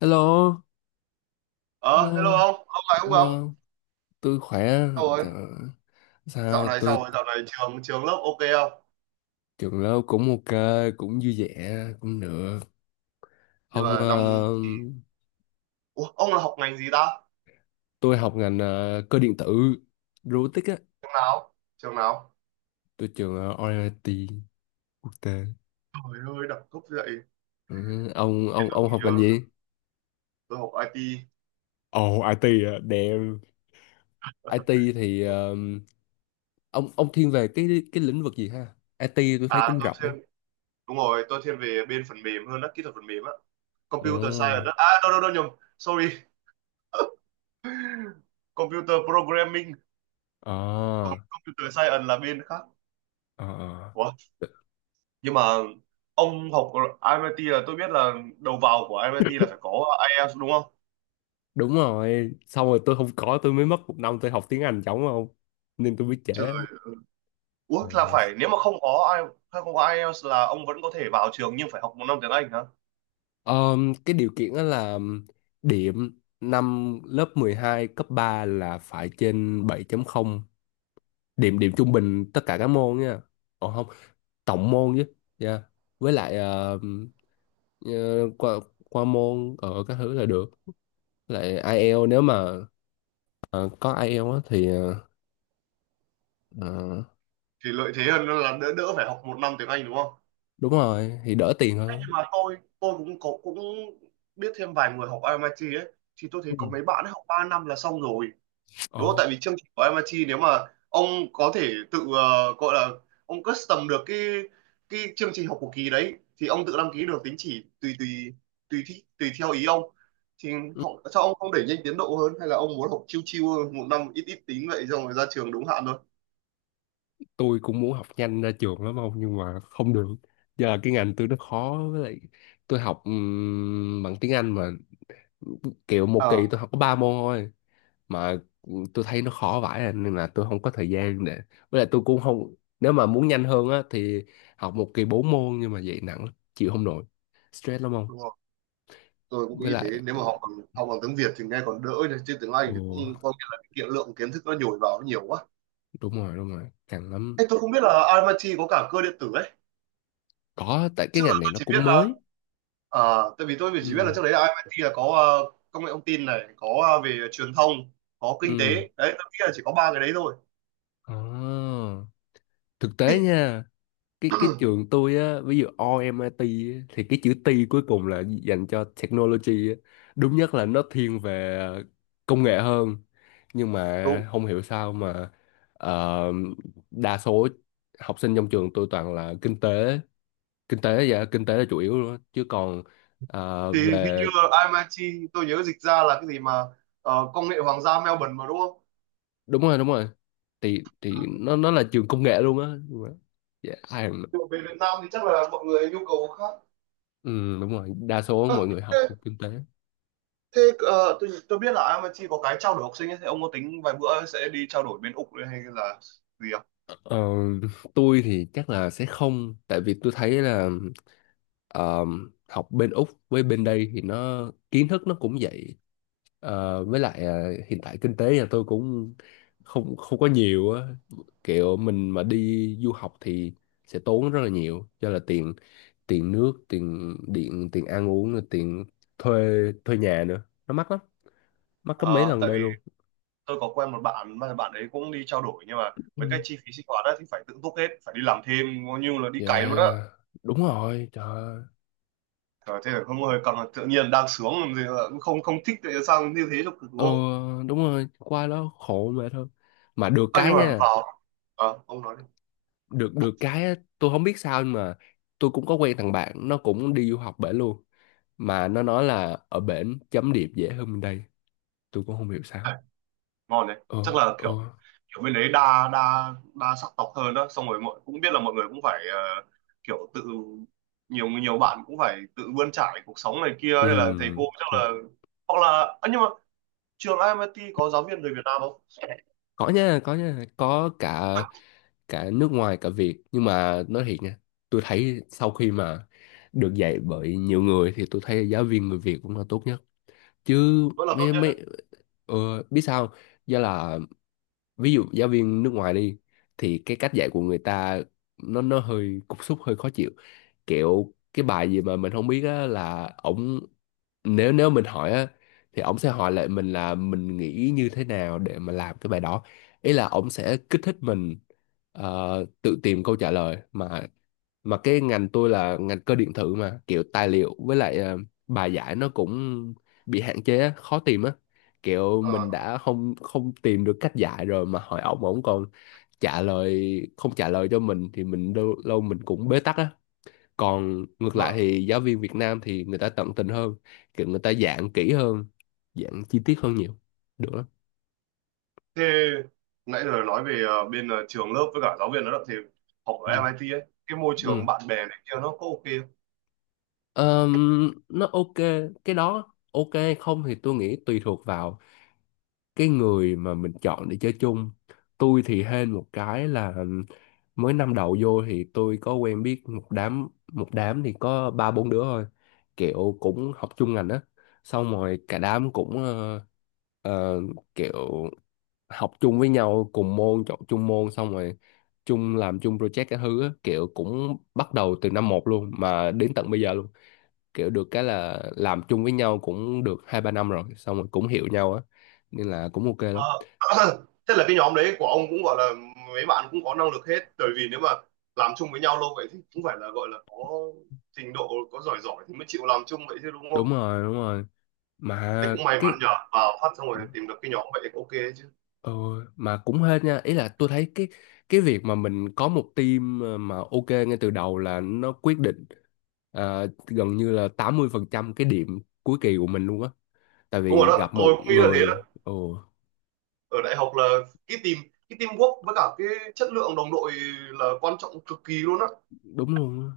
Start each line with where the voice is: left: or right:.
left: Hello,
right: Ờ, hello
left: hello,
right: ông lại không gặp?
left: hello, tôi khỏe,
right: Sao rồi?
left: trời ơi,
right: Dạo
left: sao
right: này
left: tôi
right: sao rồi? Dạo này trường trường lớp ok không?
left: trường lớp cũng ok, cũng vui vẻ, cũng được.
right: Nhưng
left: Ông,
right: mà năm
left: ờ,
right: thì Ủa, ông là học ngành gì ta?
left: tôi học ngành cơ điện tử, robotics á,
right: Trường nào? Trường nào?
left: tôi trường RIT quốc tế.
right: Trời ơi, đẳng cấp vậy.
left: Ừ, ông,
right: Để
left: ông,
right: Tôi
left: ông học ngành
right: nhớ
left: gì?
right: Tôi học IT.
left: Ồ, IT à, damn. IT thì ông thiên về cái lĩnh vực gì ha? IT tôi thấy
right: À,
left: cũng
right: tôi
left: rộng á.
right: thiên đúng rồi, tôi thiên về bên phần mềm hơn đó, kỹ thuật phần mềm á. Computer
left: Ồ,
right: science đó. À, đâu đâu đâu nhầm. Sorry. Computer programming, còn
left: à,
right: computer science là bên khác.
left: à.
right: Ủa? Nhưng mà ông học MIT là tôi biết là đầu vào của MIT là phải có IELTS đúng không?
left: Đúng rồi, xong rồi tôi không có tôi mới mất một năm tôi học tiếng Anh chống không nên tôi biết trễ.
right: Trời, ủa là
left: Ừ.
right: phải nếu mà không có ai hay không có IELTS là ông vẫn có thể vào trường nhưng phải học một năm tiếng Anh hả?
left: Cái điều kiện đó là điểm năm lớp 12 cấp 3 là phải trên 7.0, điểm điểm trung bình tất cả các môn nha. Ồ không, tổng môn chứ, yeah. Với lại ờ, qua qua môn ở các thứ là được. Với lại IELTS nếu mà ờ, có IELTS á thì ờ,
right: Thì lợi thế hơn là đỡ đỡ phải học một năm tiếng Anh đúng không?
left: đúng rồi thì đỡ tiền
right: Thế
left: hơn.
right: nhưng mà tôi cũng biết thêm vài người học MIT ấy, thì tôi
left: Ừ.
right: thấy có mấy bạn ấy học 3 năm là xong rồi đúng không?
left: Ồ,
right: Tại vì chương trình của MIT nếu mà ông có thể tự gọi là ông custom được cái chương trình học của kỳ đấy, thì ông tự đăng ký được tín chỉ tùy tùy tùy thi, tùy theo ý ông. Thì họ Sao ông không đẩy nhanh tiến độ hơn hay là ông muốn học chiêu chiêu một năm ít ít tín vậy xong rồi ra trường đúng hạn thôi?
left: tôi cũng muốn học nhanh ra trường lắm ông, nhưng mà không được. Giờ là cái ngành tôi nó khó, với lại tôi học bằng tiếng Anh mà kiểu một
right: À,
left: kỳ tôi học có ba môn thôi. Mà tôi thấy nó khó vãi à, nên là tôi không có thời gian để, với lại tôi cũng không, nếu mà muốn nhanh hơn á thì học một kỳ bốn môn nhưng mà vậy nặng lắm, chịu không nổi, stress lắm không.
right: đúng rồi, tôi cũng
left: Với
right: nghĩ thế.
left: lại
right: Nếu mà học bằng tiếng Việt thì nghe còn đỡ nhỉ, chứ tiếng Anh
left: ồ,
right: thì cũng có nghĩa là cái kiện lượng kiến thức nó nhồi vào nó nhiều quá.
left: đúng rồi, đúng rồi căng lắm.
right: Ê, tôi không biết là MIT có cả cơ điện tử ấy.
left: Có, tại cái
right: Trước giờ
left: ngành này
right: tôi
left: nó
right: chỉ biết
left: cũng
right: là...
left: mới.
right: Ờ, tại vì tôi chỉ biết là
left: Ừ,
right: trước đấy là IIT là có công nghệ thông tin này, có về truyền thông, có kinh tế.
left: ừ,
right: Đấy, tôi nghĩ là chỉ có ba cái đấy thôi.
left: à, thực
right: Ê,
left: tế nha. Cái trường tôi á ví dụ RMIT á, thì cái chữ T cuối cùng là dành cho technology á. Đúng nhất là nó thiên về công nghệ hơn, nhưng
right: đúng.
left: mà không hiểu sao mà ờ, đa số học sinh trong trường tôi toàn là kinh tế. Kinh tế, dạ kinh tế là chủ yếu luôn á. Chứ còn
right: Thì hình như
left: về
right: là IIT tôi nhớ dịch ra là cái gì mà công nghệ hoàng gia Melbourne mà đúng không?
left: đúng rồi, đúng rồi thì nó là trường công nghệ luôn á. Nhưng mà- dạ ai mà-
right: Nhưng mà về Việt Nam thì chắc là mọi người nhu cầu khác.
left: ừ, đúng rồi đa số mọi
right: Ờ,
left: người
right: thế
left: học kinh tế.
right: thế tôi biết là IIT có cái trao đổi học sinh ấy, thì ông có tính vài bữa sẽ đi trao đổi bên Úc hay là gì không?
left: Ờ, tôi thì chắc là sẽ không, tại vì tôi thấy là ờ, học bên Úc với bên đây thì nó kiến thức nó cũng vậy. Ờ, với lại hiện tại kinh tế nhà tôi cũng không không có nhiều á, kiểu mình mà đi du học thì sẽ tốn rất là nhiều do là tiền tiền nước, tiền điện, tiền ăn uống rồi tiền thuê thuê nhà nữa, nó mắc lắm, mắc gấp mấy
right: Ờ,
left: lần
right: Tại
left: đây
right: vì
left: luôn.
right: tôi có quen một bạn mà bạn ấy cũng đi trao đổi, nhưng mà
left: Ừ.
right: mấy cái chi phí sinh hoạt á thì phải tự túc hết, phải đi làm thêm coi như là đi cày luôn á.
left: Yeah, đúng rồi, trời ơi.
right: Trời, thế là không, hơi cầm tự nhiên đang sướng làm gì mà cũng không không thích, tại sao như thế cho cực đúng
left: Ờ
right: không?
left: đúng rồi, qua đó khổ mà thôi. Mà được
right: À, nhưng
left: cái
right: mà
left: nha,
right: vào À, ông nói đi.
left: được được cái á, tôi không biết sao nhưng mà tôi cũng có quen thằng bạn nó cũng đi du học bển luôn, mà nó nói là ở bển chấm điểm dễ hơn bên đây. Tôi cũng không hiểu sao.
right: À, ngon đấy, chắc
left: Ờ,
right: là
left: ờ,
right: kiểu kiểu bên đấy đa đa đa sắc tộc hơn đó, xong rồi mọi cũng biết là mọi người cũng phải kiểu tự nhiều nhiều bạn cũng phải tự bươn trải cuộc sống này kia,
left: ừ.
right: hay là thầy cô chắc
left: Ừ.
right: là hoặc là... À, nhưng mà trường IMIT có giáo viên người Việt Nam không?
left: Có nha, có nha, có cả cả nước ngoài cả Việt, nhưng mà nói thiệt nha, tôi thấy sau khi mà được dạy bởi nhiều người thì tôi thấy giáo viên người Việt cũng là tốt nhất. Chứ
right: Vẫn là tốt
left: mấy mấy
right: nhất.
left: ờ, biết sao không? Do là ví dụ giáo viên nước ngoài đi thì cái cách dạy của người ta nó hơi cục súc, hơi khó chịu, kiểu cái bài gì mà mình không biết á là ổng, nếu nếu mình hỏi á thì ổng sẽ hỏi lại mình là mình nghĩ như thế nào để mà làm cái bài đó. Ý là ổng sẽ kích thích mình ờ, tự tìm câu trả lời mà cái ngành tôi là ngành cơ điện tử mà kiểu tài liệu với lại bài giải nó cũng bị hạn chế á, khó tìm á, kiểu
right: Ờ,
left: mình đã không không tìm được cách giải rồi mà hỏi ổng ổng còn trả lời không trả lời cho mình thì mình lâu, lâu mình cũng bế tắc á. Còn ngược lại
right: mà
left: thì giáo viên Việt Nam thì người ta tận tình hơn, kiểu người ta dạng kỹ hơn, dạng chi tiết hơn nhiều, được lắm.
right: thế nãy giờ nói về bên trường lớp với cả giáo viên nó đó, thì học ở
left: Ừ.
right: MIT ấy, cái môi trường
left: Ừ.
right: bạn bè này kia nó có ok không?
left: Nó ok, cái đó ok, không thì tôi nghĩ tùy thuộc vào cái người mà mình chọn để chơi chung. Tôi thì hên một cái là mới năm đầu vô thì tôi có quen biết một đám, thì có ba bốn đứa thôi, kiểu cũng học chung ngành á, xong rồi cả đám cũng ờ, kiểu học chung với nhau cùng môn, chọn chung môn, xong rồi làm chung project cái thứ á, kiểu cũng bắt đầu từ năm một luôn mà đến tận bây giờ luôn. Kiểu được cái là làm chung với nhau cũng được hai ba năm rồi, xong rồi cũng hiểu nhau á, nên là cũng ok lắm.
right: Ờ, thế là cái nhóm đấy của ông cũng gọi là mấy bạn cũng có năng lực hết, bởi vì nếu mà làm chung với nhau lâu vậy thì cũng phải là gọi là có trình độ, có giỏi giỏi thì mới chịu làm chung vậy chứ đúng
left: Đúng
right: không?
left: rồi, đúng rồi
right: Thế
left: mà
right: cũng may mắn
left: cái
right: nhờ vào phát xong rồi tìm được cái nhóm vậy thì ok đấy chứ.
left: ừ, mà cũng hên nha, ý là tôi thấy cái việc mà mình có một team mà ok ngay từ đầu là nó quyết định à, gần như là 80% cái điểm cuối kỳ của mình luôn á, tại
right: Đúng rồi
left: vì
right: đó,
left: gặp một
right: tôi cũng nghĩ là thế đó.
left: người. Ồ
right: Ở đại học là cái tìm cái teamwork với cả cái chất lượng đồng đội là quan trọng cực kỳ luôn á.
left: đúng luôn á.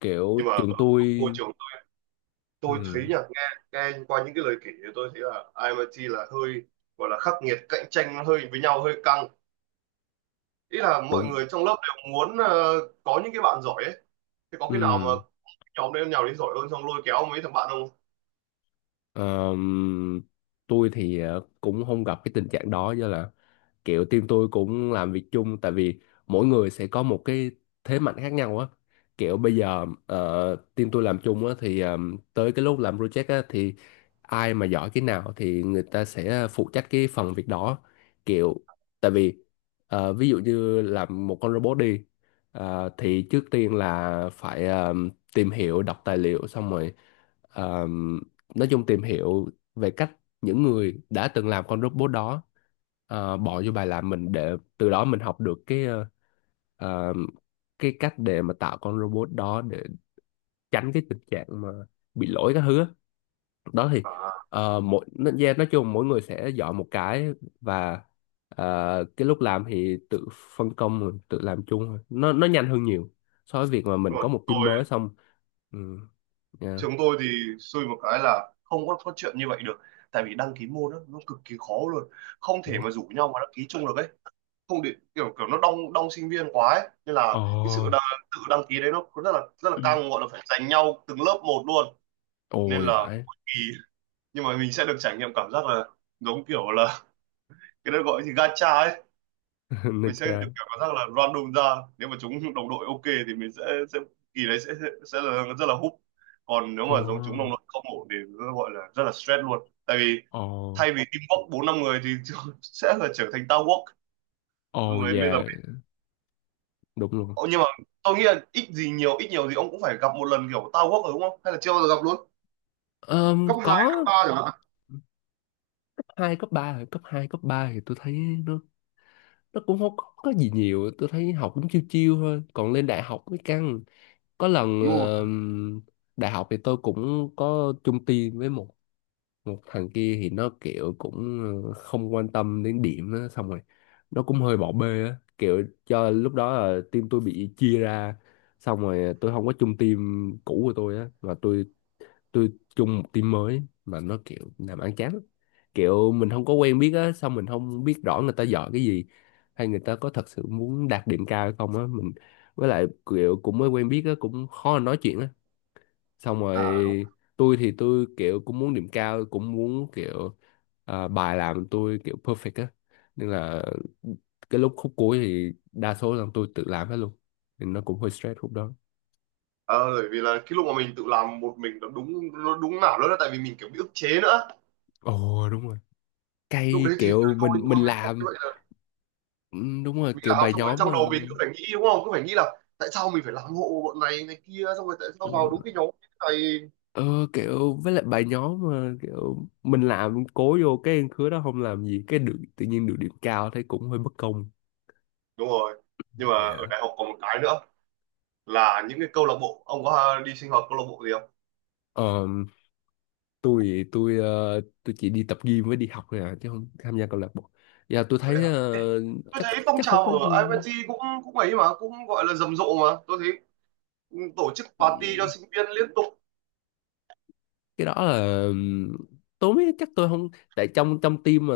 left: Kiểu
right: Nhưng mà
left: trường tôi,
right: môi trường tôi thấy
left: ừ,
right: nhỉ, nghe nghe qua những cái lời kể thì tôi thấy là ai IMIT là hơi gọi là khắc nghiệt, cạnh tranh nó hơi với nhau hơi căng, ý là mọi
left: đúng.
right: người trong lớp đều muốn có những cái bạn giỏi ấy. Thế có khi nào mà
left: Ừ.
right: nhóm đấy nhào đến giỏi hơn xong lôi kéo mấy thằng bạn không?
left: ờm, tôi thì cũng không gặp cái tình trạng đó do là kiểu team tôi cũng làm việc chung, tại vì mỗi người sẽ có một cái thế mạnh khác nhau á. Kiểu bây giờ team tôi làm chung á thì tới cái lúc làm project á thì ai mà giỏi cái nào thì người ta sẽ phụ trách cái phần việc đó, kiểu, tại vì ví dụ như làm một con robot đi, thì trước tiên là phải tìm hiểu đọc tài liệu xong rồi ờ, nói chung tìm hiểu về cách những người đã từng làm con robot đó, bỏ vô bài làm mình để từ đó mình học được cái ờ, cái cách để mà tạo con robot đó để tránh cái tình trạng mà bị lỗi các thứ á. Đó thì
right: À,
left: yeah, nói chung mỗi người sẽ giỏi một cái và cái lúc làm thì tự phân công rồi, tự làm chung thôi. Nó nhanh hơn nhiều so với việc mà
right: đúng
left: mình
right: rồi.
left: có một team mới xong. Ừ, yeah.
right: Trường tôi thì xui một cái là không có chuyện như vậy được, tại vì đăng ký môn đó, nó cực kỳ khó luôn, không thể
left: Ủa?
right: mà rủ nhau mà đăng ký chung được ấy, không để kiểu kiểu nó đông đông sinh viên quá ấy. Nên là
left: Ờ.
right: cái sự tự đăng ký đấy nó rất là căng, gọi là phải giành nhau từng lớp một luôn. Nên
left: Ôi
right: là
left: phải.
right: mỗi kỳ, nhưng mà mình sẽ được trải nghiệm cảm giác là giống kiểu là cái đó gọi gì gacha ấy,
left: Nó
right: mình sẽ được kiểu
left: cha.
right: cảm giác là random ra. Nếu mà chúng đồng đội ok thì mình sẽ kỳ đấy sẽ là rất là húp, còn nếu
left: Ồ.
right: mà giống chúng đồng đội không ổn thì nó gọi là rất là stress luôn, tại vì
left: Ồ.
right: thay vì teamwork bốn năm người thì sẽ là trở thành towerwork lúc
left: Ồ,
right: đấy bây giờ.
left: dạ. Đúng luôn.
right: Ồ, nhưng mà tôi nghĩ là ít gì nhiều, ít nhiều gì ông cũng phải gặp một lần kiểu tao quốc rồi đúng không? Hay là chưa bao giờ gặp luôn? Cấp 2 cấp
left: Có.
right: ba chẳng hạn.
left: Cấp 2 cấp 3 thì tôi thấy nó nó cũng không có gì nhiều, tôi thấy học cũng chiêu chiêu thôi, còn lên đại học mới căng. Có lần
right: Đúng rồi.
left: đại học thì tôi cũng có chung team với một một thằng kia thì nó kiểu cũng không quan tâm đến điểm á, xong rồi nó cũng hơi bỏ bê á, kiểu cho lúc đó là team tôi bị chia ra, xong rồi tôi không có chung team cũ của tôi á mà tôi chung một team mới mà nó kiểu làm ăn chán lắm. Kiểu mình không có quen biết á, xong mình không biết rõ người ta giỏi cái gì hay người ta có thật sự muốn đạt điểm cao hay không á mình, với lại kiểu cũng mới quen biết á cũng khó nói chuyện á, xong rồi
right: À, đúng.
left: tôi thì tôi kiểu cũng muốn điểm cao, cũng muốn kiểu à, bài làm tôi kiểu perfect á, nên là cái lúc khúc cuối thì đa số là tôi tự làm hết luôn, nên nó cũng hơi stress khúc đó.
right: Ờ, bởi vì là cái lúc mà mình tự làm một mình nó đúng, nó đúng nào đó là tại vì mình kiểu bị ức chế nữa.
left: Ồ đúng rồi,
right: Lúc
left: cay
right: đấy thì tôi
left: kiểu mình
right: tôi
left: mình
right: mới không
left: làm.
right: như vậy là
left: Ừ, đúng rồi
right: mình
left: kiểu
right: làm
left: bài
right: xong rồi
left: nhóm mà.
right: trong đầu mình cứ phải nghĩ đúng không? Cứ phải nghĩ là tại sao mình phải làm hộ bọn này này kia, xong rồi tại sao
left: Đúng
right: vào
left: rồi.
right: đúng cái nhóm này.
left: ờ Kiểu với lại bài nhóm mà kiểu mình làm cố vô cái khứa đó không làm gì cái được tự nhiên được điểm cao thấy cũng hơi bất công.
right: Đúng rồi. Nhưng mà ở
left: Dạ.
right: đại học còn một cái nữa là những cái câu lạc bộ, ông có đi sinh hoạt câu lạc bộ gì không?
left: ờ tôi chỉ đi tập gym với đi học thôi à, chứ không tham gia câu lạc bộ. Dạ tôi
right: Vậy
left: thấy
right: tôi
left: chắc,
right: thấy phong
left: không
right: trào
left: có
right: ở IPT cũng cũng ấy mà, cũng gọi là rầm rộ, mà tôi thấy tổ chức party cho
left: gì-
right: sinh viên liên tục.
left: Cái đó là tôi mới chắc tôi không, tại trong trong team mà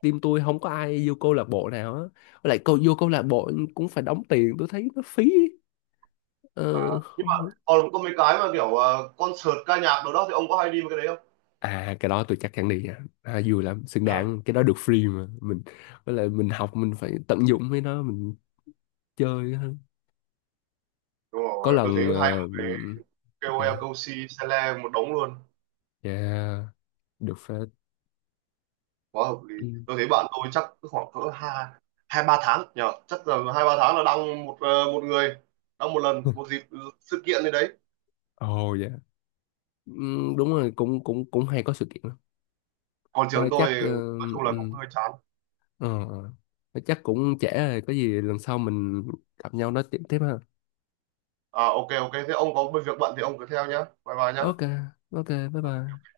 left: team tôi không có ai vô câu lạc bộ nào á. Với lại vô câu lạc bộ cũng phải đóng tiền, tôi thấy nó phí.
right: À,
left: Ờ,
right: nhưng mà
left: không-
right: còn có mấy cái mà kiểu à, concert ca nhạc đâu đó thì ông có hay đi mấy cái đấy không?
left: à cái đó tôi chắc chắn đi nha, à vui lắm, xứng
right: À.
left: đáng, cái đó được free mà mình, với lại mình học mình phải tận dụng với nó mình chơi hơn.
right: Đúng
left: Có
right: rồi, tôi thấy
left: lần
right: hay một cái KOL
left: dạ,
right: Cosi Sele một đống luôn,
left: dạ, được phép.
right: quá hợp lý. Tôi thấy bạn tôi chắc khoảng cỡ hai hai ba tháng nhờ, chắc là hai ba tháng là đăng một một người đăng một lần,
left: Ừ.
right: một dịp sự kiện gì đấy.
left: Ồ, dạ. Ừ, đúng rồi cũng cũng cũng hay có sự kiện lắm.
right: Còn trường
left: Thôi
right: tôi
left: chắc
right: nói chung là cũng
left: ừ,
right: hơi chán.
left: ờ, ờ. Thôi chắc cũng trễ rồi, có gì lần sau mình gặp nhau nói chuyện tiếp ha.
right: À, ok ok, thế ông có việc bận thì ông cứ theo nhá, bye bye nhá.
left: Ok ok, bye bye.